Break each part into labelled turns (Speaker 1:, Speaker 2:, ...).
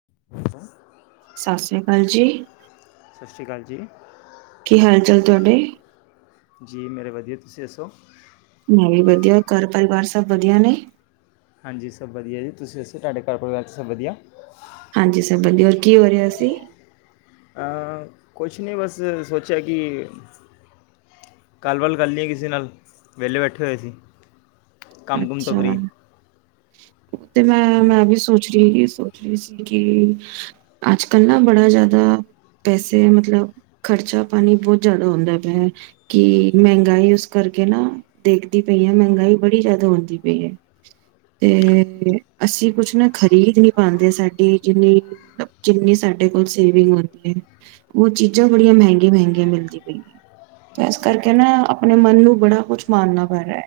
Speaker 1: ਹੈ [inaudible]
Speaker 2: ਸਤਿ ਸ੍ਰੀ ਅਕਾਲ ਜੀ
Speaker 1: ਸਤਿ ਸ਼੍ਰੀ ਅਕਾਲ ਜੀ
Speaker 2: ਕੀ ਹਾਲ ਚਾਲ ਤੁਹਾਡੇ
Speaker 1: ਜੀ ਮੇਰੇ ਵਧੀਆ ਤੁਸੀਂ ਦੱਸੋ
Speaker 2: ਮੈਂ ਵੀ ਵਧੀਆ ਘਰ ਪਰਿਵਾਰ ਸਭ ਵਧੀਆ ਨੇ
Speaker 1: ਹਾਂਜੀ ਸਭ ਵਧੀਆ ਜੀ ਤੁਸੀਂ ਉਸੇ ਤੁਹਾਡੇ ਘਰ ਪਰਿਵਾਰ ਚ ਸਬ ਵਧੀਆ
Speaker 2: ਹਾਂਜੀ ਸਬ ਵਧੀਆ, ਹੋਰ ਕੀ ਹੋ ਰਿਹਾ ਸੀ
Speaker 1: ਕੁਛ ਨਹੀਂ ਬਸ ਸੋਚਿਆ ਕਿ ਗੱਲਬੱਲ ਕਰ ਲਈੀ ਹੈ ਕਿਸੇ ਨਾਲ ਵਿਹਲੇ ਬੈਠੇ ਹੋਏ ਸੀ ਕੰਮ ਕੁਮ ਤੋਂ
Speaker 2: ਅੱਛਾ
Speaker 1: ਫਰੀ
Speaker 2: ਉਹ ਤੇ ਮੈਂ,
Speaker 1: ਹਮ,
Speaker 2: ਮੈਂ ਵੀ ਸੋਚ ਰਈ ਕਿ ਇਸ ਸੋਚ ਰੀ ਸੀ ਕਿ ਅੱਜ ਕੱਲ ਨਾ ਬੜਾ ਜਿਆਦਾ ਪੈਸੇ ਮਤਲਬ ਖਰਚਾ ਪਾਣੀ ਬੋਤ ਜਿਆਦਾ ਹੁੰਦਾ ਪਿਐ ਕਿ ਮਹਿੰਗਾਈ ਉਸ ਕਰਕੇ ਨਾ ਦੇਖਦੀ ਪਈ ਆ ਮਹਿੰਗਾਈ ਬੜੀ ਜਿਆਦਾ ਹੋਂ ਦੀ ਪਈ ਏ ਤੇ ਤੇ ਅਸੀ ਕੁਛ ਨਾ ਖਰੀਦ ਨੀ ਪਾਂਦੇ ਸਾਡੀ ਜਿੰਨੀ, ਜਿੰਨੀ ਸਾਡੇ ਕੋਲ ਸੇਵਿੰਗ ਹੋਂਦੀ ਐ, ਔ ਚੀਜ਼ਾਂ ਬੜੀਆਂ ਮਹਿੰਗੀਆਂ-ਮਹਿੰਗੀਆਂ ਮਿਲਦੀ ਪਈਐ। ਐਸ ਕਰਕੇ ਨਾ ਆਪਣੇ ਮਨ ਨੂੰ ਬੜਾ ਕੁਛ ਮਾਰਨਾ ਪੈ ਰਿਹੈ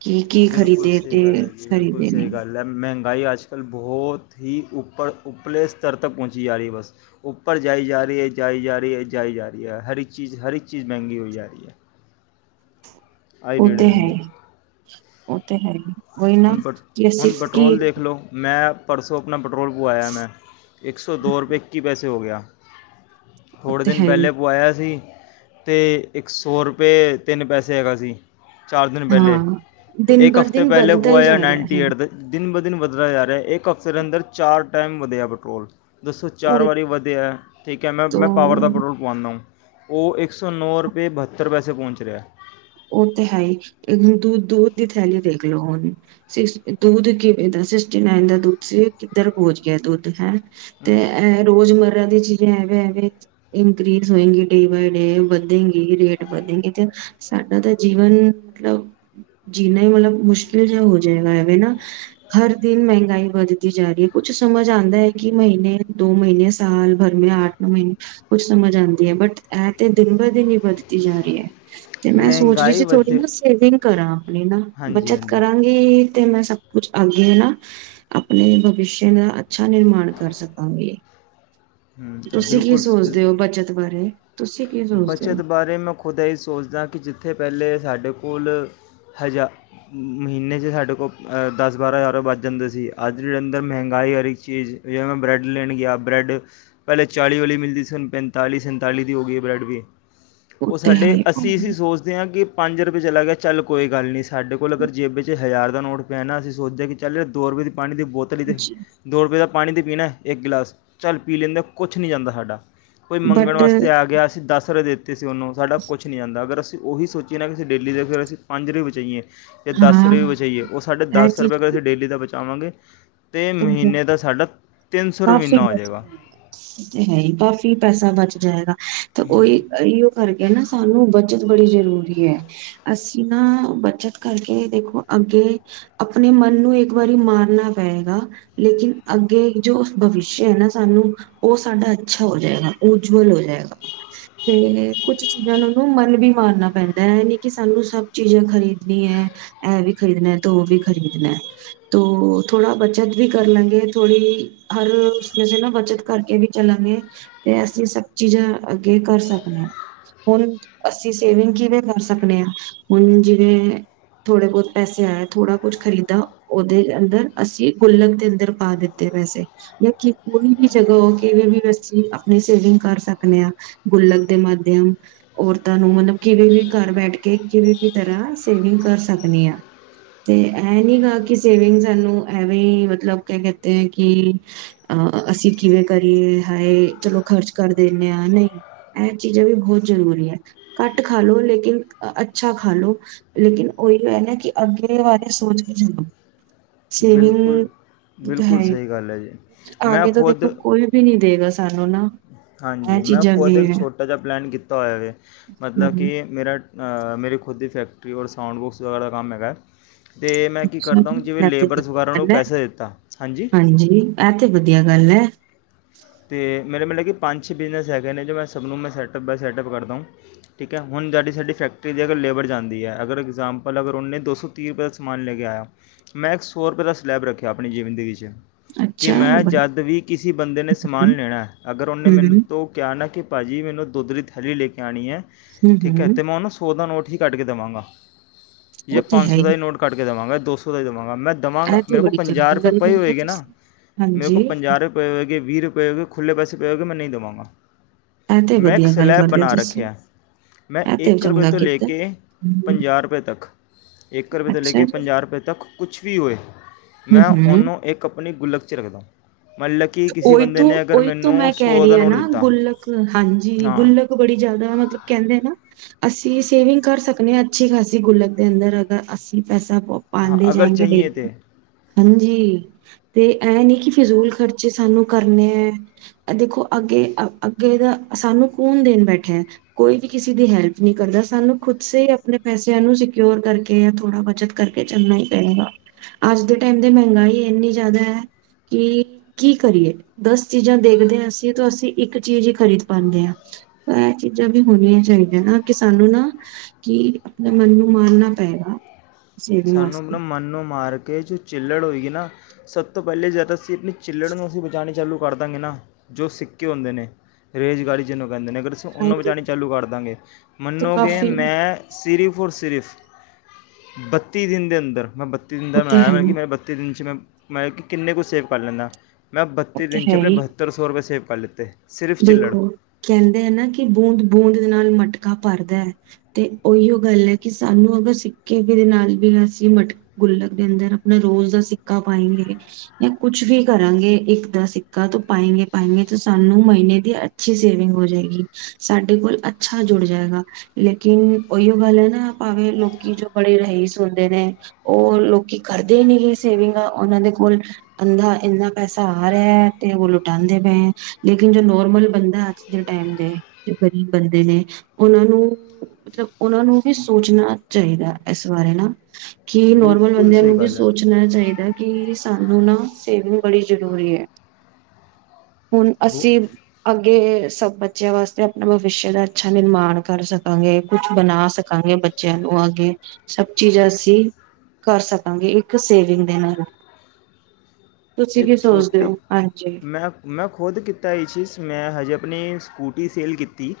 Speaker 2: ਕਿ ਕੀ
Speaker 1: ਬਿਲਕੁਲ
Speaker 2: ਖਰੀਦੇ
Speaker 1: ਸਈ
Speaker 2: ਤੇ
Speaker 1: ਗੱਲ ਐ ਜੀ, ਬਿਲਕੁਲ
Speaker 2: ਖਰੀਦੇ
Speaker 1: ਸਈ
Speaker 2: ਨਹੀਂ
Speaker 1: ਗੱਲ ਐ, ਮਹਿੰਗ ਗਾਈ ਅੱਜ ਕੱਲ੍ ਬਹੋਤ ਹੀ ਉੱਪਰ ਉੱਪਰਲੇ ਸਤਰ ਤੱਕ ਪਹੁੰਚੀ ਜਾ ਰਈ ਐ ਬਸ। ਉੱਪਰ ਜਾਈ ਜਾ ਰਈ ਐ, ਜਾਈ ਜਾ ਰਈ ਐ, ਜਾਈ ਜਾ ਰਈ ਐ। ਹਰ ਇੱਕ ਚੀਜ਼, ਹਰ ਇੱਕ ਚੀਜ਼ ਮਹਿੰਗੀ ਹੋਈ ਜਾ ਰਈ ਐ। ਆਈ
Speaker 2: ਉਹ ਤੇ ਹੈ
Speaker 1: ਡੇਡੇਂਦਾ
Speaker 2: ਹੀ ਉਹ ਤੇ ਹੈ ਈ।
Speaker 1: ਹੁਣ ਪੈਟ ਹੁਣ ਪੈਟਰੋਲ ਦੇਖ ਲੋ ਮੈਂ ਪੜਸੋਂ ਨਾ ਪੈਟਰੋਲ ਪਵਾਇਆ ਮੈਂ, ਇੱਕ ਸੌ ਦੋ ਰੁਪਏ ਇੱਕੀ ਪੈਸੇ ਤੇ ਹੋ ਗਿਆ। ਥੋੜ੍ਹੇ
Speaker 2: ਤੇ
Speaker 1: ਦਿਨ
Speaker 2: ਹੈ ਹੀ
Speaker 1: ਪਹਿਲੇ ਪੁਆਇਆ ਸੀ। ਤੇ ਇੱਕ ਸੌ ਰੁਪਏ ਤਿੰਨ ਪੈਸੇ ਹੈਗਾ ਸੀ। ਦਿਨ
Speaker 2: ਹਾਂ ਦਿਨਬਰ ਦਿਨ ਬਦ
Speaker 1: ਪੁਆਇਆ ਨਾਇੰਟੀ ਏਟ ਦੇ ਦਿਨ ਬ ਦਿਨ ਬਦਲਾ ਜਾ ਰਿਹੈ ਇੱਕ ਹਫਤੇ ਦੇ ਅੰਦਰ ਚਾਰ ਟੈਮ ਵਧਿਐ ਪੈਟਰੋਲ ਦੱਸੋ ਚਾਰ
Speaker 2: ਉਹ
Speaker 1: ਵਾਰੀ ਵਧੀਐ ਠੀਕ ਹੈ ਮੈਂ, ਮੈਂ ਪਾਵਰ ਦਾ
Speaker 2: ਤੋਂ
Speaker 1: ਪੈਟਰੋਲ ਪਾਵਾਉਂਨਾ ਉਂ। ਉਹ ਇੱਕ ਸੌ ਨੌ ਰੁਪਏ ਬਹੱਤਰ ਪੈਸੇ ਪਹੁੰਚ ਰਿਹੈ।
Speaker 2: ਉਹ ਤੇ ਹੈ ਈ। ਇੱਕ ਹੁਣ ਦੂਧ, ਦੁੱਧ ਦੀ ਥੈਲੀ ਦੇਖ ਲੋ ਹੁਣ। ਸਿਕਸ ਦੁੱਧ ਕਿਵੇਂ ਦਾ ਸਿਕਸਟੀ ਨਾਈਨ ਦਾ ਦੁੱਧ ਸੀ ਕਿੱਧਰ ਪੋਂਚ ਗਿਐ ਦੁੱਧ ਹੈਂ।
Speaker 1: ਹੁਣ
Speaker 2: ਤੇ
Speaker 1: ਸ-
Speaker 2: ਇਹ ਰੋਜ਼ਮਰਰਾ ਦੀ ਚੀਜ਼ ਜੇ ਐਂਵੇਂ-ਐਂਵੇਂ ਇਨਕ੍ਰਰੀਜ਼ ਹੋਏਗੇ ਡੇ ਬਾਏ ਡੇ ਵੱਧੇਂਗੀ ਰੇਟ ਵੱਧੇਗੇ ਤੇ ਸਾਡਾ ਤੇ ਜੀਵਨ ਮਤਲਬ ਜੀਣਾ ਈ ਮਤਲਬ ਮੁਸ਼ਕਿਲ ਜਿਆ ਹੋ ਜਾਏਗਾ ਐਂਵੇ ਨਾ। ਹਰ ਦਿਨ ਮਹਿੰਗਾਈ ਵੱਧਦੀ ਜਾ ਰੀ ਏ। ਕੁਛ ਸਮਝ ਆਂਦਾ ਏ ਕਿ ਮਹੀਨੇ ਦੋ ਮਹੀਨੇ ਯਾ ਸਾਲ ਭਰ ਮੇਂ ਅੱਠ-ਨੌ ਮਹੀਨੇ ਕੁਛ ਸਮਝ ਆਂਦੀ ਏ ਬਟ ਐ ਤੇ ਦਿਨ ਬ ਦਿਨ ਈ ਵੱਧਦੀ ਜਾ ਰੀ ਐ। ਤੇ ਮੈਂ ਸੋਚ ਰੀ
Speaker 1: ਮਹਿੰਗਾਈ
Speaker 2: ਸੀ ਥੋੜ੍ਹੀ
Speaker 1: ਵਧੇ
Speaker 2: ਨਾ ਸੇਵਿੰਗ ਕਰਾਂ। ਅਪਣੀ ਨਾ
Speaker 1: ਹਾਂਜੀ
Speaker 2: ਬੱਚਤ
Speaker 1: ਹਾਂਜੀ
Speaker 2: ਕਰਾਂਗੀ। ਤੇ ਮੈਂ ਸਭ ਕੁਛ ਅੱਗੇ ਨਾ ਅਪਣੇ ਭਵਿਸ਼ਯ ਦਾ ਅੱਛਾ ਨਿਰਮਾਣ ਕਰ ਸਕਾਂਗੀ।
Speaker 1: ਹਮ,
Speaker 2: ਤੁਸੀਂ ਕੀ
Speaker 1: ਬਿਲਕੁਲ ਸ- ਬਿਲ-
Speaker 2: ਸੋਚਦੇ ਔ ਬੱਚਤ ਬਾਰੇ? ਤੁਸੀਂ ਕੀ ਸੋਚਦੇ ਹੋ?
Speaker 1: ਬੱਚਤ ਬਾਰੇ ਮੈਂ ਖੁਦ ਐ ਈ ਸੋਚਦਾ ਕਿ ਜਿੱਥੇ ਪਹਿਲੇ ਸਾਡੇ ਕੋਲ ਹਜਾ ਮਹੀਨੇ ਚ ਸਾਡੇ ਕੋਲ ਅ ਦਸ ਬਾਰਾਂ ਹਜ਼ਾਰ ਰੁਪਏ ਬਚ ਜਾਂਦੇ ਸੀ। ਅੱਜ ਦੀ ਡੇਟ ਅੰਦਰ ਮਹਿੰਗਾਈ ਔਰ ਹਰ ਇੱਕ ਵਿਵੇਂ ਹੁਣ ਬ੍ਰੈਡ ਲੈਣ ਗਿਆ, ਬਰੈਡ ਪਹਿਲੇ ਚਾਲੀ ਵਾਲੀ ਮਿਲਦੀ ਸੀ ਹੁਣ ਪੰਤਾਲੀ-ਸੰਤਾਲੀ ਦੀ ਹੋ ਗਈ ਐ ਬ੍ਰੈਡ ਵੀ। ਉਹ
Speaker 2: ਤੇ ਹੈ
Speaker 1: ਸਾਡੇ
Speaker 2: ਹੀ
Speaker 1: ਅਸੀਂ ਸੀ ਸੋਚਦੇ ਆਂ ਕਿ ਪੰਜ ਰਪ ਵੀ ਚਲਾ ਗਿਆ, ਚੱਲ ਕੋਈ ਗੱਲ ਨੀ ਸ ਸਾਡੇ ਕੋਲ ਅਗਰ ਜੇਬੇ ਚ ਹਜ਼ਾਰ ਦਾ ਨੋਟ ਪੈਣਾ ਅਸੀਂ ਸੋਚਦੇ ਆਂ ਕਿ ਚੱਲ ਦੋ ਰੁਪਏ ਦੀ ਪਾਣੀ ਦੀ ਬੋਤਲ ਇਦੇ
Speaker 2: ਜੀ
Speaker 1: ਦੋ ਰੁਪਏ ਦਾ ਪਾਣੀ ਤਾਂ ਪੀਣਾ ਇੱਕ ਗਿਲਾਸ ਚੱਲ ਪੀ ਲੈਂਦੇ ਕੁਛ ਨਹੀਂ ਜਾਂਦਾ ਸਾਡਾ।
Speaker 2: ਬਟ।
Speaker 1: ਅੱਗੇ ਅਸੀਂ ਦਸ ਦੇ। ਅਤੇ ਅਸੀਂ ਉਹਨੂੰ ਸਾਡਾ ਕੁਛ ਨਹੀਂ ਜਾਂਦਾ ਅਗਰ ਅਸੀ। ਉਹੀ ਸੋਚੀਏ ਨਾ ਕਿ ਅਂ ਡੇਲੀ ਦੇ ਫਿਰ ਅਸੀਂ ਪੰਜ ਰੁਪਈਏ ਬਚਾਈਏ। ਜਾਂ ਦਸ
Speaker 2: ਹਾਂ
Speaker 1: ਰੁਪਏ ਬਚਾਈਏ ਉਹ ਸਾਡੇ
Speaker 2: ਇਹ
Speaker 1: ਦਸ ਰੁਪਏ
Speaker 2: ਚੀਜ਼
Speaker 1: ਅਗ
Speaker 2: ਵੀ
Speaker 1: ਅਸੀਂ ਡੇਲੀ ਦਾ ਬਚਏ। ਜਾਵਾਂਗੇ। ਰੁਪਏ
Speaker 2: ਕਾਫੀ
Speaker 1: ਮਹੀਨਾ ਹੋ ਜਾਏਗਾ
Speaker 2: ਬਚਦਾ ਹੈ, ਹੀ ਕਾਫੀ ਪੈਸਾ ਬਚਡਾ। ਜਾਏਗਾ। ਤੇ ਉਹੀ ਇਓ ਕਰਕੇ ਨਾ ਸਾਨੂੰ। ਬੱਚਤ ਬੜੀ ਜ਼ਰੂਰੀ ਹੈ ।ਅਸੀਂ ਨਾ ਬੱਚਤ ਕਰਕੇ ਦੇਖੋ ਅੱਗੇ ਆਪਣੇ ਮਨ ਨੂੰ ਇੱਕ ਵਾਰੀ ਮਾਰਨਾ ਪਏਗਾ। ਲੇਕਿਨ ਅੱਗੇ ਜੋ ਭਵਿਸ਼ਯ ਹੈ, ਨਾ ਸਾਨੂੰ ਉਹ ਸਾਡਾ ਅੱਛਾ ਹੋ ਜਾਏਗਾ। ਉਜਵਲ ਹੋ ਜਾਏਗਾ ਤੇ ਕੁਛ ਚੀਜ਼ਾਂ ਨੂੰਨੂੰ ਮਨ ਵੀ ਮਾਰਨਾ ਪੈਂਦਾ ਇਹ ਨੀ ਕਿ ਸਾਨੂੰ ਸਭ ਚੀਜ਼ਾਂ ਖ਼ਰੀਦਣੀ ਹੈ। ਇਹ ਵੀ ਖ਼ਰੀਦਣਾ ਤ ਉਹ ਵੀ ਖਰੀਦਣਾ ਤੋ ਥੋੜਾ। ਬੱਚਾ ਵੀ ਕਰ ਲਾਂਗੇ ਥੋੜ੍ਹੀ ਹਰ ਉਸਨ ਅਸੀਂ ਨਾ ਬੱਚਤ ਕਰਕੇ ਵੀ ਚੱਲਾਂਗੇ ਤੇ ਅਸੀਂ ਸਭ ਚੀਜ਼ਾਂ ਅੱਗੇ ਕਰ ਸਕਦੇ ਹਾਂ। ਹੁਣ ਅਸੀਂ ਸੇਵਿੰਗ ਕਿਵੇਂ ਕਰ ਸਕਦੇ ਹਾਂ। ਹੁਣ ਜਿਵੇਂ ਥੋੜੇ ਬਹੁਤ ਪੈਸੇ ਆਇਏ ਥੋੜਾ ਕੁਛ ਖਰੀਦਾ ਉਹਦੇ ਅੰਦਰ ਅਸੀਂ। ਗੁੱਲਕ ਦੇ ਅੰਦਰ ਪਾ ਦਿੱਤੇ ਵੈਸੇ ਜਾਂ ਕੋਈ ਵੀ ਜਗ੍ਹਾ ਕਿਵੇ ਵੀ ਵਸੀਂ ਆਪਣੀ ਸੇਵਿੰਗ ਕਰ ਸਕਦੇ ਹ। ਗੁੱਲਕ ਦੇ ਮਾਧਿਅਮ ਔਰਤਾਂ ਨੂੰ ਮਤਲਬ ਕਿਵੇ ਵੀ ਘਰ ਬੈਠ ਕੇ ਕਿਵੇ ਵੀ ਤਰ੍ਹਾਂ ਸੇਵਿੰਗ ਕਰ ਸਕਣੀ ਆ ਤੇ ਇਹ ਨੀ ਗਾ ਕਿ ਸੇਵਿੰਗ ਸਾਨੂੰ। ਐਵੇਂ ਹੀ ਮਤਲਬ ਕ ਕਹਿਤੇ ਹੈ ।ਕਿ ਅਹ ਅਸੀਂ ਕਿਵੇਂ ਕਰੀਏ ਹਾਏ ਚਲੋ ਖਰਚ ਕਰ ਦਿੰਦੇ ਹਾਂ। ਨਹੀਂ ਇਹ ਚੀਜ਼ਾਂ ਵੀ ਬਹੁਤ ਜ਼ਰੂਰੀ ਹੈ। ਘੱਟ ਖਾ ਲੋ ਲੇਕਿਨ ਅੱਛਾ ਖਾ ਲੋ ਲੇਕਿਨ ਉਹੀ ਕ ਨਾ ਕਿ ਅੱਗੇ ਬਾਰੇ ਸੋਚ ਕੇ ਚਲੋ।
Speaker 1: ਬਿਲਕੁਲ
Speaker 2: ਸੇਵਿੰਗ
Speaker 1: ਬਿਲਕੁਲ
Speaker 2: ਹੈ।
Speaker 1: ਸਹੀ ਗੱਲ ਹੈ ਜੀ ਮੈਂ
Speaker 2: ਆਗੇ ਤਾਂ ਦੇਖੋ
Speaker 1: ਖੁਦ
Speaker 2: ਕੋਈ ਵੀ ਨਹੀਂੀ ਦੇਗਾ। ਸਾਨੂੰ ਨਾ।
Speaker 1: ਹਾਂਜੀ
Speaker 2: ਇਹ
Speaker 1: ਮੈਂ
Speaker 2: ਚੀਜ਼ਾਂ
Speaker 1: ਖੁਦ
Speaker 2: ਵੀ
Speaker 1: ਇੱਕ
Speaker 2: ਹੈ
Speaker 1: ਛੋਟਾ ਜਿਹਾ ਪਲੈਨ ਕੀਤਾ ਹੋਇਆ ਵ ਮਤਲਬ
Speaker 2: ਹੂੰ,
Speaker 1: ਕਿ ਮੇਰਾ। ਮੇਰੀ ਖੁਦ ਦੀ ਫੈਕਟਰੀ ਔਰ ਸਾਊਂਡ ਬੁਕਸ ਵਗੈਰਾ ਦਾ ਕੰਮ ਹੈਗਾ। ਅਤੇ ਮੈਂ ਕੀ
Speaker 2: ਅੱਛਾ
Speaker 1: ਕਰਦਾ ਹਾਂ
Speaker 2: ਜੀ ਹਾਂਜੀ
Speaker 1: ਜਿਵੇਂ
Speaker 2: ਇਹ ਤੇ
Speaker 1: ਲੇਬਰਸ
Speaker 2: ਵਧੀਆ
Speaker 1: ਵਗੈਰਾ ਨੂੰ
Speaker 2: ਗੱਲ ਹੈ।
Speaker 1: ਪੈਸੇ ਦਿੱਤਾ
Speaker 2: ਹਾਂਜੀ ਇਹ ਤੇ ਵਧੀਆ ਗੱਲ ਹੈ। [inaudible]
Speaker 1: ਅਤੇ ਮੇਰੇ ਮਤਲਬ ਕਿ ਪੰਜ ਛੇ ਬਿਜ਼ਨਸ ਹੈਗੇ ਨੇ ।ਜੋ ਮੈਂ ਸਭ ਨੂੰ ਮੈਂ ਸੈਟਅੱਪ ਬਾਏ ਸੈਟਅੱਪ ਕਰਦਾ। ਠੀਕ ਹੈ ਹੁਣ ਸਾਡੀ ਸਾਡੀ ਫੈਕਟਰੀ ਦੀ ਅਗਰ ਲੇਬਰ ਜਾਂਦੀ ਹੈ ।ਅਗਰ ਇਗਜ਼ਾਮਪਲ ਅਗਰ ਉਹਨੇ ਦੋ ਸੌ ਤੀਹ ਰੁਪਏ ਦਾ ਸਮਾਨ ਲੈ ਕੇ ਆਇਆ ਮੈਂ ਇੱਕ ਸੌ ਰੁਪਏ ਦਾ ਸਲੈਬ ਰੱਖਿਆ ਆਪਣੀ ਜ਼ਿੰਦਗੀ ਚ ਕਿ
Speaker 2: ਅੱਛਾ
Speaker 1: ਮੈਂ
Speaker 2: ਹੂੰ
Speaker 1: ਜਦ ਵੀ ਕਿਸੇ ਬੰਦੇ ਨੇ
Speaker 2: ਹੂੰ
Speaker 1: ਸਮਾਨ ਲੈਣਾ ਅਗਰ ਉਹਨੇ ਮੈਨੂੰ ਤੋਂ ਕਿਹਾ ਨਾ ਕਿ ਭਾਅ ਜੀ ਮੈਨੂੰ ਦੁਧ ਦੀ ਥੈਲੀ ਲੈ ਕੇ ਆਉਣੀ ਹੈ।
Speaker 2: ਹੂੰ
Speaker 1: ਠੀਕ ਹੈ
Speaker 2: ਹੂੰ
Speaker 1: ।ਤੇ ਮੈਂ ਉਹ ਨਾ ਸੌ ਦਾ ਨੋਟ ਅਸੀਂ ਕੱਢ ਕੇ ਦੇਵਾਂਗਾ।
Speaker 2: ਉਹ
Speaker 1: ਜਾਂ
Speaker 2: ਤੇ
Speaker 1: ਪੰਜ
Speaker 2: ਹੈ
Speaker 1: ਸੌ ਦਾ ਹੀ ਨੋਟ ਕੱਢ ਕੇ ਦੇਵਾਂਗਾ। ਦ ਸੌ ਦਾ ਜਮਗ ਮੈਂ ਦੇਵਾਂਗਾ।
Speaker 2: ਇਹ ਤੇ
Speaker 1: ਮੇਰੇ ਕੋਲ
Speaker 2: ਬੜੀ
Speaker 1: ਪੰਜਾਹ
Speaker 2: ਚੰਗੀ
Speaker 1: ਰੁਪਏ
Speaker 2: ਗੱਲ
Speaker 1: ਪਏ
Speaker 2: ਕਰਦੇ ਹੋ
Speaker 1: ਹੋਏਗੇ। ਨਾ
Speaker 2: ਤੁਸੀਂ।
Speaker 1: ਮੇਰੇ
Speaker 2: ਹਾਂਜੀ,
Speaker 1: ਕੋਲ ਪੰਜਾਹ ਰੁਪਏ ਪਏ ਹੋਏਗੇ ਵੀਹ ਰੁਪਏ ਖੁੱਲੇੈੇ ਪਏ ਹੋਗੇ ਮੈਂ ਨਹੀਂ ਦੇਵਾਂਗਾ।
Speaker 2: ਇਹ ਤੇ
Speaker 1: ਮੈਂ ਇੱਕ
Speaker 2: ਵਧੀਆ ਗੱਲ
Speaker 1: ਸਲੈਬ
Speaker 2: ਕਰਦੇ ਹੋ
Speaker 1: ਬਣਾ
Speaker 2: ਤੁਸੀਂ।
Speaker 1: ਰੱਖਿਆ ।ਮੈਂ
Speaker 2: ਇਹ ਤੇ
Speaker 1: ਇੱਕ ਰੁਪਏ
Speaker 2: ਚੰਗਾ
Speaker 1: ਤੋਂ ਲੈ
Speaker 2: ਕੀਤਾ।
Speaker 1: ਕੇ
Speaker 2: ਹੂੰ,
Speaker 1: ਪੰਜਾਹ ਰੁਪਏ ਤੱਕ, ਇੱਕ ਰੁਪਏ ਤੋਂ ਲੈ
Speaker 2: ਅੱਛਾ
Speaker 1: ਕੇ
Speaker 2: ਜੀ,
Speaker 1: ਪੰਜਾਹ ਰੁਪਏ ਤੱਕ ਕੁਛ ਵੀ ਹੋਏ ਮੈਂ
Speaker 2: ਹੂੰ-ਹੂੰ
Speaker 1: ਉਹਨੂੰ ਇੱਕ ਪਣੀ ਗੁੱਲਕ ਚ ਰੱਖਦਾਂ। ਮੱਲ ਕੀ ਕਿਸੀ ਵ
Speaker 2: ਉਹੀ ਤੋਂ ਓਈ ਮੈਂ ਕਹਿ ਰਹੀ ਹਾਂ ਨਾ ਗੁੱਲਕ, ਹਾਂਜੀ।
Speaker 1: ਹਾਂ
Speaker 2: ਗੁੱਲਕ ਬੜੀ ਜਿਆਦਾ ਮਤਲਬ ਕਹਿੰਦੇ ਨਾ ਅਸੀਂ ਸੇਵਿੰਗ ਕਰ ਸਕਨੇ ਆਂ ਅੱਛੀ ਖਾਸੀ ਗੁੱਲਕ ਦੇ ਅੰਦਰ, ਅਗਰ ਅਸੀਂ ਪੈਸਾ
Speaker 1: ਹਾਂ
Speaker 2: ਪ-ਪਾਂਦੇ
Speaker 1: ਅਗਰ
Speaker 2: ਜਾਏਂਗੇ
Speaker 1: ਚਾਹੀਏ ਤਾਂ
Speaker 2: ਡੇਲੀ। ਹਾਂ ਜੀ ਤੇ ਏਹ ਨੀ ਕੀ ਫਜ਼ੂਲ ਖਰ ਜੇ ਸਾਨੂੰ ਕਰਨੇ ਐ। ਅ ਦੇਖੋ ਅੱਗੇ ਅ-ਅੱਗੇ ਦਾ ਸਾਨੂੰ ਕੋਣ ਦੇਣ ਬੈਠਾ ਐ। ਕੋਈ ਵੀ ਕਿਸੀ ਦੀ ਹੈਲਪ ਨਹੀਂ ਕਰਦਾ। ਸਾਨੂੰ ਖੁਦ ਸੇ ਈ ਆਪਣੇ ਪੈਸਿਆਂ ਨੂੰ ਸਿਕਿਓਰ ਕਰਕੇ ਜਾਂ ਥੋੜ੍ਹਾ ਬੱਚਤ ਕਰਕੇ ਚੱਲਣਾ ਈ ਪਏਗਾ। ਅੱਜ ਦੇ ਟਾਈਮ ਦੇ ਮਹਿੰਗਾਈ ਇੰਨੀ ਜ਼ਿਆਦਾ ਐ ਕਿ ਕੀ ਕਰੀਏ। ਦਸ ਚੀਜ਼ਾਂ ਦੇਖਦੇ ਆ ਅਸੀਂ ਤੋ ਅਸੀਂ ਇੱਕ ਚੀਜ਼ ਹੀ ਖਰੀਦ ਪਾਂਦੇ ਆਂ। ਏਹ ਚੀਜ਼ਾਂ ਵੀ ਹੋਣੀਆਂ ਚਾਈਦੀਆਂ ਨਾ ਕਿ ਸਾਨੂੰ ਨਾ, ਕਿ ਆਪਣੇ ਮਨ ਨੂੰ ਮਾਰਨਾ ਪਏਗਾ। ਸੇਵਿੰਗ
Speaker 1: ਸਾਨੂੰ ਆਪਣਾ
Speaker 2: ਵਾਸਤੇ
Speaker 1: ਮਨ ਨੂੰ ਮਾਰ ਕੇ ਜੋ ਚਿੱੱਲੜ ਹੋਵੇਗੀ ਨਾ ਸਭ ਤੋਂ ਪਹਿਲੇ ਜਦ ਅਸੀਂ ਆਪਣੀ ਚਿਲੜ ਨੂੰ ਅਸੀਂ ਬਚਾਣੀ ਚਾਲੂ ਕਰ ਦਾਂਗੇ ਨਾ। ਜੋ ਸਿੱਕੇ ਹੁੰਦੇ ਨੇ ਰੇਜ਼ ਗਾੜੀ ਜਿਹਨੂੰ ਪੈਂਦੇ ਨੇ ਅਗਰ ਅਸੀਂ ਉਹਨੂੰ
Speaker 2: ਹਾਂਜੀ
Speaker 1: ਬਚਾਣੀ ਚਾਲੂ ਕਰ ਦਾਂਗੇ।
Speaker 2: ਤਾਂ
Speaker 1: ਮੰਨੋਗੇ
Speaker 2: ਕਾਫੀ
Speaker 1: ਮੈਂ ਸਿਰੀਫ ਔਰ ਸਿਰਿਫ ਬਚ ਤੀਹ ਦਿਨ ਦੇ ਅੰਦਰ ਮੈਂ ਬਤ ਤੀ ਦਿਨ
Speaker 2: ਉਹ
Speaker 1: ਦਾ
Speaker 2: ਤੇ
Speaker 1: ਮੈਂ ਏਹ
Speaker 2: ਹੈ
Speaker 1: ਵੈ ਕਿ
Speaker 2: ਨੀ
Speaker 1: ਮੈਂ ਬੱਤੀ ਦਿਨ ਚ ਮੈਂ ਮਲ ਕਿ ਕਿੰਨੇ ਕੁ ਸੇਵ ਕਰ ਲੈਂਨਾਂ। ਮੈਂ ਆਪ
Speaker 2: ਉਹ
Speaker 1: ਬੱਤੀ
Speaker 2: ਤੇ
Speaker 1: ਦਿਨ ਚ
Speaker 2: ਹੈ
Speaker 1: ਆਪਣੇ
Speaker 2: ਹੀ
Speaker 1: ਬਹੱਤਰ ਸੌ ਰੁਪਏ ਸੇਵ ਪਲ ਲਿੱਤੇ ਸਿਰਫ ਚਿੱਲੜ
Speaker 2: ਦੇਖੋ ਕੈਂਦੇਂ ਐ ਨਾ ਕਿ ਬੂੰਦ ਬੂੰਦ ਦੇ ਨਾਲ ਮਟਕ ਕਾ ਭਰਦਾ ਐ। ਤੇ ਉਈਓ ਗੱਲ ਐ ਕਿ ਸਾਨੂੰ ਅਗਰ ਸਿੱਕੇ ਵੀ ਦੇ ਨਾਲ ਵੀ ਅਸੀਂ ਮਟ ਗੁੱਲਕ ਦੇ ਅੰਦਰ ਆਪਣੇ ਰੋਜ਼ ਦਾ ਸਿੱਕਾ ਪਾਏਂਗੇ ਯਾਂ ਕੁਛ ਵੀ ਕਰਾਂਗੇ ਇੱਕ ਦਾ ਸਿੱਕਾ ਤੋ ਪਾਏਂਗੇ ਪਾਏਂਗੇ ਤਾਂ ਸਾਨੂੰ ਮਹੀਨੇ ਦੀ ਅੱਛੀ ਸੇਵਿੰਗ ਹੋ ਜਏਗੀ। ਸਾਡੇ ਕੋਲ ਅ ਅੱਛਾ ਜੁੜ ਜਏਗਾ। ਲੇਕਿਨ ਉਈਓ ਗੱਲ ਐ, ਨਾ ਭਾਵੇਂ ਲੋਕੀ ਜੋ ਬੜੇ ਰਹੀਸ ਹੋਂਦੇ ਨੇ, ਉਹ ਲੋਕੀ ਕਰਦੇ ਨੀ ਗੇ ਸੇਵਿੰਗਾਂ ਉਹਨਾਂ ਦੇ ਕੋਲ ਅੰਧ੍ਹਾ ਇੰਨਾ ਪੈਸਾ ਆ ਰਿਆ ਐ ਤੇ ਓਹ ਲੁਟਾਦੇ ਪਏਂ ਐ। ਲੇਕਿਨ ਜੋ ਨੋਰਮਲ ਬੰਦਾ ਐ, ਅੱਜ ਦੇ ਟਾਈਮ ਦੇ ਜੋ ਗ਼ਰੀਬ ਬੰਦੇ ਨੇ। ਉਹਨਾਂ ਨੂੰ ਮਤਲਬ, ਉਹਨਾਂ ਨੂੰ ਵੀ ਸੋਚਣਾ ਚਾਈਦੈ, ਇਸ ਬਾਰੇ ਨਾ। ਕਿ ਨੋਰਮਲ
Speaker 1: ਬਿਲਕੁਲ
Speaker 2: ਬੰਦਿਆਂ
Speaker 1: ਸਹੀ
Speaker 2: ਨੂੰ ਵੀ
Speaker 1: ਗੱਲ ਹੈ
Speaker 2: ਸੋਚਣਾ ਚਾਹੀਦਾ ਕਿ ਸ ਸਾਨੂੰ ਨਾ ਸੇਵਿੰਗ ਬੜੀ ਜ਼ਰੂਰੀ ਐ।
Speaker 1: ਬਹੁ
Speaker 2: ਅਸੀਂ, ਅੱਗੇ ਸਭ ਬੱਚਿਆਂ ਵਾਸਤੇ ਆਪਣਾ ਭਵਿਸ਼ ਦਾ ਅੱਛਾ ਨਿਰਮਾਣ ਕਰ ਸਕਾਂਗੇ। ਕੁਛ ਬਣਾ ਸਕਾਂਗੇ ਬੱਚਿਆਂ ਨੂੰ ਅਗੇ, ਸਭ ਚੀਜ਼ ਅਸੀਂ ਕਰ ਸਕਾਂਗੇ, ਇੱਕ ਸੇਵਿੰਗ ਦੇ ਨਾਲ। ਤੁਸੀਂ
Speaker 1: ਇੱਕ
Speaker 2: ਕੀ ਸੋਚਦੇ
Speaker 1: ਛੋਟੀ
Speaker 2: ਹੋ ਹਾਂਜੀ
Speaker 1: ਮੈਂ-ਮੈਂ ਖੁਦ ਕੀਤ ਤਾਂ ਇਹ ਚੀਜ਼, ਮੈਂ ਹਜੇ ਆਪਣੀ ਸਕੂਟੀ ਸੇਲ ਕੀਤੀ।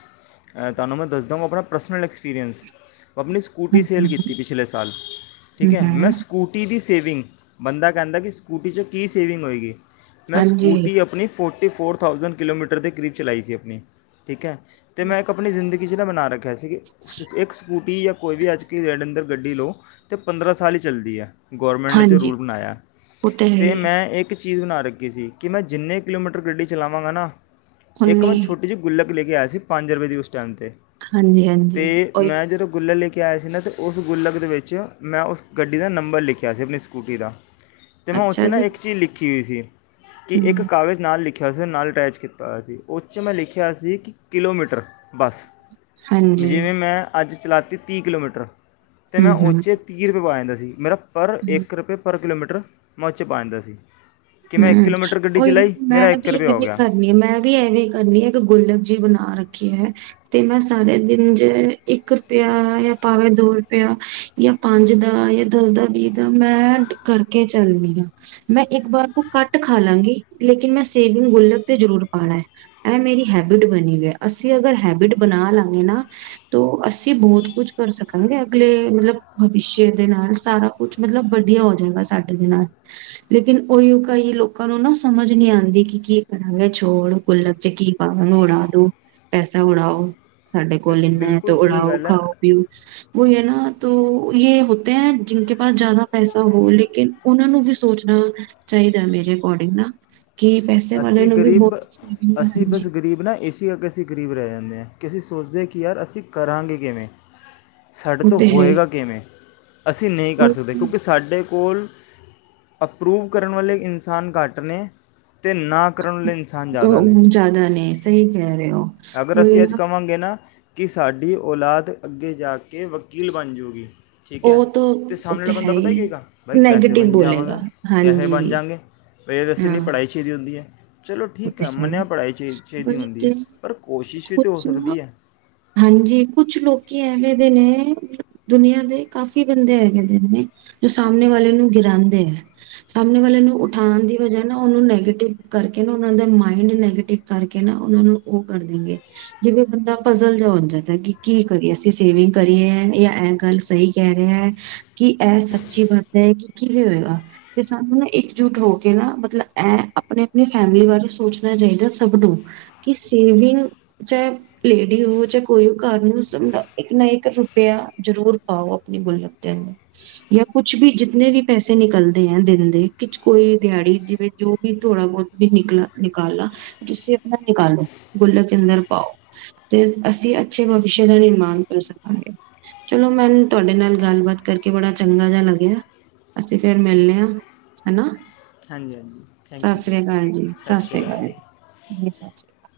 Speaker 1: ਤਾਨੂੰ ਮੈਂ ਦੱਸ ਦਵਾਂ ਆਪਣਾ ਪਰਸਨਲ ਐਕਸਪੀਰੀਅੰਸ। ਪਣੀ ਸਕੂਟੀ
Speaker 2: ਹਮ
Speaker 1: ਸੇਲ
Speaker 2: ਹਮ
Speaker 1: ਕੀਤੀ ਪਿਛਲੇ ਸਾਲ। ਠੀਕ
Speaker 2: ਹਮ
Speaker 1: ਏ, ਮੈਂ
Speaker 2: ਹਮ
Speaker 1: ਸਕੂਟੀ ਦੀ ਸ ਸੇਵਿੰਗ। ਬੰਦਾ ਕਹਿੰਦਾ ਕਿ ਸਕੂਟੀ ਚ ਕੀ ਸੇਵਿੰਗ ਹੋਏਗੀ। ਮੈਂ
Speaker 2: ਹਾਂਜੀ
Speaker 1: ਸਕੂਟੀ ਆਪਣੀ forty four thousand kilometre ਦੇ ਕਰੀਬ ਚਲਾਈ ਸੀ ਆਪਣੀ, ਠੀਕ ਐ। ਤੇ ਮੈਂ ਇੱਕ ਆਪਣੀ ਜ਼ਿੰਦਗੀ ਕਿਸ ਨਾ ਬਣਾ ਰੱਖਿਆ ਸੀ। ਸ ਇੱਕ ਸਕੂਟੀ ਜਾਂ ਕੋਈ ਵੀ ਅੱਜ ਕੀ ਰੇਡ ਅੰਦਰ ਗੱਡੀ ਲਓ ਤੇ ਪੰਦਰਾਂ ਸਾਲ ਹੀ ਚੱਲਦੀ ਐ। ਗੌਰਮੈਂਟ ਚ ਰੂਲ
Speaker 2: ਹਾਂਜੀ
Speaker 1: ਬਣਾਇਆ।
Speaker 2: ਉਹ ਤਾਂ ਹੈ
Speaker 1: ਤੇ
Speaker 2: ਹੀ
Speaker 1: ਮੈਂ ਇੱਕ ਚੀਜ਼ ਬਣਾ ਰੱਖੀ ਸੀ ਕਿ ਮੈਂ ਜਿੰਨੇ ਕਿਲੋਮੀਟਰ ਗੱਡੀ ਚਲਾਵਾਂਗਾ ਨਾ ਇੱਕ ਮੈਂ
Speaker 2: ਉੱਨੀ
Speaker 1: ਛੋਟੀ ਜਿਹੀ ਗੁੱਲਬ ਇੱਕ ਲੈ ਕੇ ਆਇਆ ਸੀ ਪੰਜ ਰੁਪਏ ਦੀ ਉਸਟ। ਜਾਂਦੇ
Speaker 2: ਹਾਂਜੀ-ਹਾਂਜੀ,
Speaker 1: ਤੇ
Speaker 2: ਉਹੀ
Speaker 1: ਮੈਂ ਜਦੋਂ ਗੁੱਲ ਲੇ ਕੇ ਕਿਹਾ ਆ ਸੀ ਨਾ ਤੇ ਉਸ ਗੁੱਲਕ ਦੇ ਵਿੱਚ ਮੈਂ ਉਸ ਗੱਡੀ ਦਾ ਨੰਬਰ ਲਿਖਿਆ ਸੀ ਆਪਣੀ ਸਕੂਟੀ ਦਾ। ਤੈਮੋਰ। ਇਹ ਚ
Speaker 2: ਅੱਛਾ
Speaker 1: ਨਾ
Speaker 2: ਜੀ,
Speaker 1: ਇੱਕ ਚੀਜ਼ ਲਿਖੀ ਕੀ ਸੀ ਕੀ ਇੱਕ
Speaker 2: ਹੂੰ,
Speaker 1: ਕਾਗਜ਼ ਨਾਲ ਲਿਖ ਵੈਸੇ ਨਾਲ ਅਟੈਚ ਕੀਤਾ ਹੋਇਆ ਸੀ, ਉਹ ਚ ਮੈਂ ਲਿਖਿਆ ਸੀ ਕਿ ਕਿਲੋਮੀਟਰ ਬਸ,
Speaker 2: ਹਾਂਜੀ,
Speaker 1: ਜਿਵੇਂ ਮੈਂ ਅੱਜ ਚਲਾਤੀ ਤੀਹ ਕਿਲੋਮੀਟਰ ਤੇ ਮੈਂ
Speaker 2: ਹੂੰ-ਹੂੰ, ਹੂੰ।
Speaker 1: ਉਚੇ ਤੀਹ ਰੁਪਏ ਪਵਾਏ ਆਂਦਾ ਸੀ। ਦੀ ਮੇਰਾ ਪਰ
Speaker 2: ਹੂੰ।
Speaker 1: ਇੱਕ ਰੁਪਏ ਪਰ ਕਿਲੋਮੀਟਰ। ਟਰ। ਮੱਚ ਪਾਂਦਾ ਸੀ। ਕਿ ਮੈਂ ਇੱਕ
Speaker 2: ਹੂੰ,
Speaker 1: ਕਿਲੋਮੀਟਰ ਗੱਡੀ
Speaker 2: ਉਹੀ
Speaker 1: ਚਲਾਈ
Speaker 2: ਮੈਂ
Speaker 1: ਮੇਰਾ ਇੱਕ
Speaker 2: ਵੀ
Speaker 1: ਰੁਪਇਆ ਹੋ
Speaker 2: ਐਵੇਂ
Speaker 1: ਗਿਆ
Speaker 2: ਕਰਨੀ ਐ ਮੈਂ ਵੀ ਐਵੇਂ ਕਰਨੀ ਐ ਇੱਕ ਗੁੱਲਕ ਜੀ ਬਣਾ ਰੱਖੀ ਐ। ਤੇ ਮੈਂ ਸਾਰੇ ਦਿਨ ਜ ਇੱਕ ਰੁਪਇਆ ਜਾਂ ਭਾਵੇਂ ਦੋ ਰੁਪਇਆ ਜਾਂ ਪੰਜ ਦਾ ਜਾਂ ਦਸ ਦਾ ਵੀਹ ਦਾ ਮੈਂ ਕਰਕੇ ਚੱਲਦੀ ਆਂ, ਮੈਂ ਇੱਕ ਵਾਰ ਉਹ ਕੱਟ ਖਾ ਲਵਾਂਗੇ ਲੇਕਿਨ ਮੈਂ ਸੇਵਿੰਗ ਗੁੱਲਕ ਤੇ ਜ਼ਰੂਰ ਪਾਣਾ ਹੈ, ਇਹ ਮੇਰੀ ਹੈਬਿਟ ਬਣੀ ਹੋਈ ਅਸੀਂ ਅਗਰ ਹੈਬਿਟ ਬਣਾ ਲਾਂਗੇ ਨਾ ਤੋ ਅਸੀਂ ਬਹੁਤ ਕੁਝ ਕਰ ਸਕਾਂਗੇ ਅਗਲੇ ਮਤਲਬ ਭਵਿਸ਼ਯ ਦੇ ਨਾਲ ਸਾਰਾ ਕੁਛ ਮਤਲਬ ਵਧੀਆ ਹੋ ਜਾਏਗਾ ਸਾਡੇ ਦੇ ਨਾਲ ਲੇਕਿਨ ਉਹੀ ਕਈ ਲੋਕਾਂ ਨੂੰ ਨਾ ਸਮਝ ਨੀ ਆਂਦੀ ਕਿ ਕੀ ਕਰਾਂਗੇ ਛੋੜ ਗੁੱਲਕ ਚ ਕੀ ਪਾਵਾਂਗੇ ਉਡਾ ਦੋ ਪੈਸਾ ਉਡਾਓ। ਸਾਡੇ
Speaker 1: ਬਿ-
Speaker 2: ਕੋਲ ਇੰਨਾ ਹੈ ਤੇ
Speaker 1: ਬਿਲਕੁਲ ਸਹੀ
Speaker 2: ਉਡਾਓ
Speaker 1: ਗੱਲ ਹੈ
Speaker 2: ਖਾਓ- ਪੀਓ। ਉਹੀ ਹੈ ਨਾ ਤੋ ਯਹ ਹੋਤੇ ਹੈ ਜਿਨਕੇ ਪਾਸ ਜ਼ਿਆਦਾ ਪੈਸਾ ਹੋ ਲੇਕਿਨ ਉਹਨਾਂ ਨੂੰ ਵੀ ਸੋਚਣਾ ਚਾਹੀਦਾ ਮੇਰੇ ਅਕੋਰਡਿੰਗ ਨਾ। ਕਿ ਪੈਸੇ ਵਾਲੇ
Speaker 1: ਅਸੀਂ
Speaker 2: ਨੂੰ ਵੀ
Speaker 1: ਗਰੀਬ
Speaker 2: ਬਹੁਤ ਸੇਵਿੰਗ
Speaker 1: ਅਸੀਂ ਬਸ
Speaker 2: ਹਾਂਜੀ
Speaker 1: ਗਰੀਬ ਨਾ ਇਸੇ ਕਰਕੇ ਅਸੀਂ ਗਰੀਬ ਰਹਿ ਜਾਂਦੇ ਹਾਂ। ਕਿਸੀ ਸੋਚਦੇ ਕਿ ਯਾਰ ਅਸੀਂ ਕਰਾਂਗੇ ਕਿਵੇਂ। ਸਾਡੇ
Speaker 2: ਉਹ
Speaker 1: ਤੋਂ
Speaker 2: ਤੇ ਹੈ
Speaker 1: ਹੋਏਗਾ ਕਿਵੇਂ। ਅਸੀਂ ਨਹੀਂ ਕਰ
Speaker 2: ਉਹੀ
Speaker 1: ਸਕਦੇ ਕਿਉਂਕਿ ਸਾਡੇ ਕੋਲ ਅਪਰੂਵ ਕਰਨ ਵਾਲੇ ਇਨਸਾਨ ਘੱਟ ਨੇ। ਤੇ ਨਾ। ਕਰਨ ਵਾਲੇ ਇਨਸਾਨ ਜ਼ਿਆਦਾ ਨੇ
Speaker 2: ਜ਼ਿਆਦਾ ਨੇ ਸਹੀ ਕਹਿ ਰਹੇ ਹੋ
Speaker 1: ਅਗਰ
Speaker 2: ਹੋ
Speaker 1: ਅਸੀਂ ਅੱਜ
Speaker 2: ਨਾ।
Speaker 1: ਕਵਾਂਗੇ ਨਾ ਕਿ ਸਾਡੀ ਔਲਾਦ ਅੱਗੇ ਜਾ ਕੇ ਵਕੀਲ ਬਣ ਜਾੂਗੀ
Speaker 2: ਉਹ ਤਾਂ ਉਥੇ ਹੈ ਹੀ
Speaker 1: ਬਾਈ ਕੈਸੇ
Speaker 2: ਨੈਗੇਟਿਵ
Speaker 1: ਬਣ
Speaker 2: ਬੋਲੇਗਾ
Speaker 1: ਜਾਵਾਂਗਾ
Speaker 2: ਹਾਂਜੀ ਹਾਂ।
Speaker 1: ਅੱਛੀ ਦੀ ਹੁੰਦੀ ਹੈ। ਚਲੋ ਠੀਕ
Speaker 2: ਹੈ
Speaker 1: ਮੰਨਿਆ ਪੜ੍ਹਾਈ ਚਾਹੀ ਚਾਹੀਦੀ ਹੁੰਦੀ
Speaker 2: ਤੇ
Speaker 1: ਹੈ ਪਰ ਕੋਸ਼ਿਸ਼ ਵੀ ਤਾਂ ਹੋ
Speaker 2: ਕੁਛ
Speaker 1: ਸਕਦੀ ਹੈ
Speaker 2: ਹਾਂਜੀ ਕੁੱਛ ਲੋਕੀ ਐਵੇਂ। ਨੇ ਦੁਨੀਆਂ ਦੇ ਕਾਫ਼ੀ ਬੰਦੇ ਹੈਗੇ ਨੇ ਜੋ ਸਾਹਮਣੇ ਵਾਲੇ ਨੂੰ ਗਿਰਾਉਂਦੇ ਹੈ ਸਾਹਮਣੇ ਵਾਲੇ ਨੂੰ ਉਠਾਉਣ ਦੀ ਵਜ੍ਹਾ ਨਾ ਉਹਨੂੰ ਨੈਗੇਟਿਵ ਕਰਕੇ। ਉਹਨਾਂ ਦੇ ਮਾਇੰਡ ਨੈਗੇਟਿਵ ਕਰਕੇ ਨਾ ਉਹਨਾਂ ਨੂੰ ਉਹ ਕਰ ਦੇਗੇ ਜਿਵੇਂ ਬੰਦਾ ਪਜ਼ਲ ਜਿਹਾ ਹੋ ਜਾਂਦਾ ਕਿ ਕੀ ਕਰੀਏ ਅਸੀਂ ਸੇਵਿੰਗ ਕਰੀਏ ਜਾਂ ਇਹ ਗੱਲ ਸਹੀ ਕਹਿ ਰਿਹਾ ਹੈ ।ਕਿ ਇਹ ਸੱਚੀ ਬਾਤ ਹੈ ਕਿ ਕਿਵੇਂ ਹੋਏਗਾ ਤੇ ਸਾਨੂੰ ਨਾ ਇਕਜੁੱਟ ਹੋ ਕੇ ਨਾ ਮਤਲਬ ਇਹ ਆਪਣੇ ਫੈਮਲੀ ਬਾਰੇ ਸੋਚਣਾ ਚਾਹੀਦਾ ਸਭ ਨੂੰ ਕਿ ਸੇਵਿੰਗ ਚਾਹੇ ਲੇਡੀ ਹੋ ਚਾਹ ਕੋਈ ਹੋ ।ਘਰ ਨੂੰ ਇੱਕ ਨਾ ਇੱਕ ਰੁਪਆ ਜਰੂਰ ਪਾਓ ਆਪਣੀ ਗੁੱਲ ਦੇ ਅੰਦਰ ਜਾਂ ਕੁਛ ਵੀ ਜਿਤਨੇ ਵੀ ਪੈਸੇ ਨਿਕਲਦੇ ਆ ਦਿਨ ਦੇ ਕੋਈ ਦਿਹਾੜੀ ਜਿਵੇਂ ਜੋ ਵੀ ਥੋੜਾ ਬਹੁਤ। ਵੀ ਨਿਕਲ ਨਿਕਾਲਣਾ ਤੁਸੀਂ ਆਪਣਾ ਨਿਕਾਲੋ ਗੁੱਲ ਕੇੰਦਰ ਪਾਓ ਤੇ ਅਸੀਂ ਅੱਛੇ ਭਵਿਸ਼ਯ ਦਾ ਨਿਰਮਾਣ ਕਰ ਸਕਾਂਗੇ ਚਲੋ ਮੈਨੂੰ ਤੁਹਾਡੇ ਨਾਲ ਗੱਲਬਾਤ ਕਰਕੇ ਬੜਾ ਚੰਗਾ ਜਿਹਾ ਲੱਗਿਆ ਅਸੀਂ ਫੇਿਰ ਮਿਲਦੇ ਹਾਂ ਹਨਾ।
Speaker 1: ਹਾਂਜੀ ਹਾਂਜੀ ਥੈਂਕ ਯੂ।
Speaker 2: ਸਤਿ ਸ਼੍ਰੀ ਅਕਾਲ ਜੀ ਸਤਿ ਸ਼੍ਰੀ ਅਕਾਲ ਜੀ ਸਤਿ ਸ਼੍ਰੀ ਅਕਾਲ।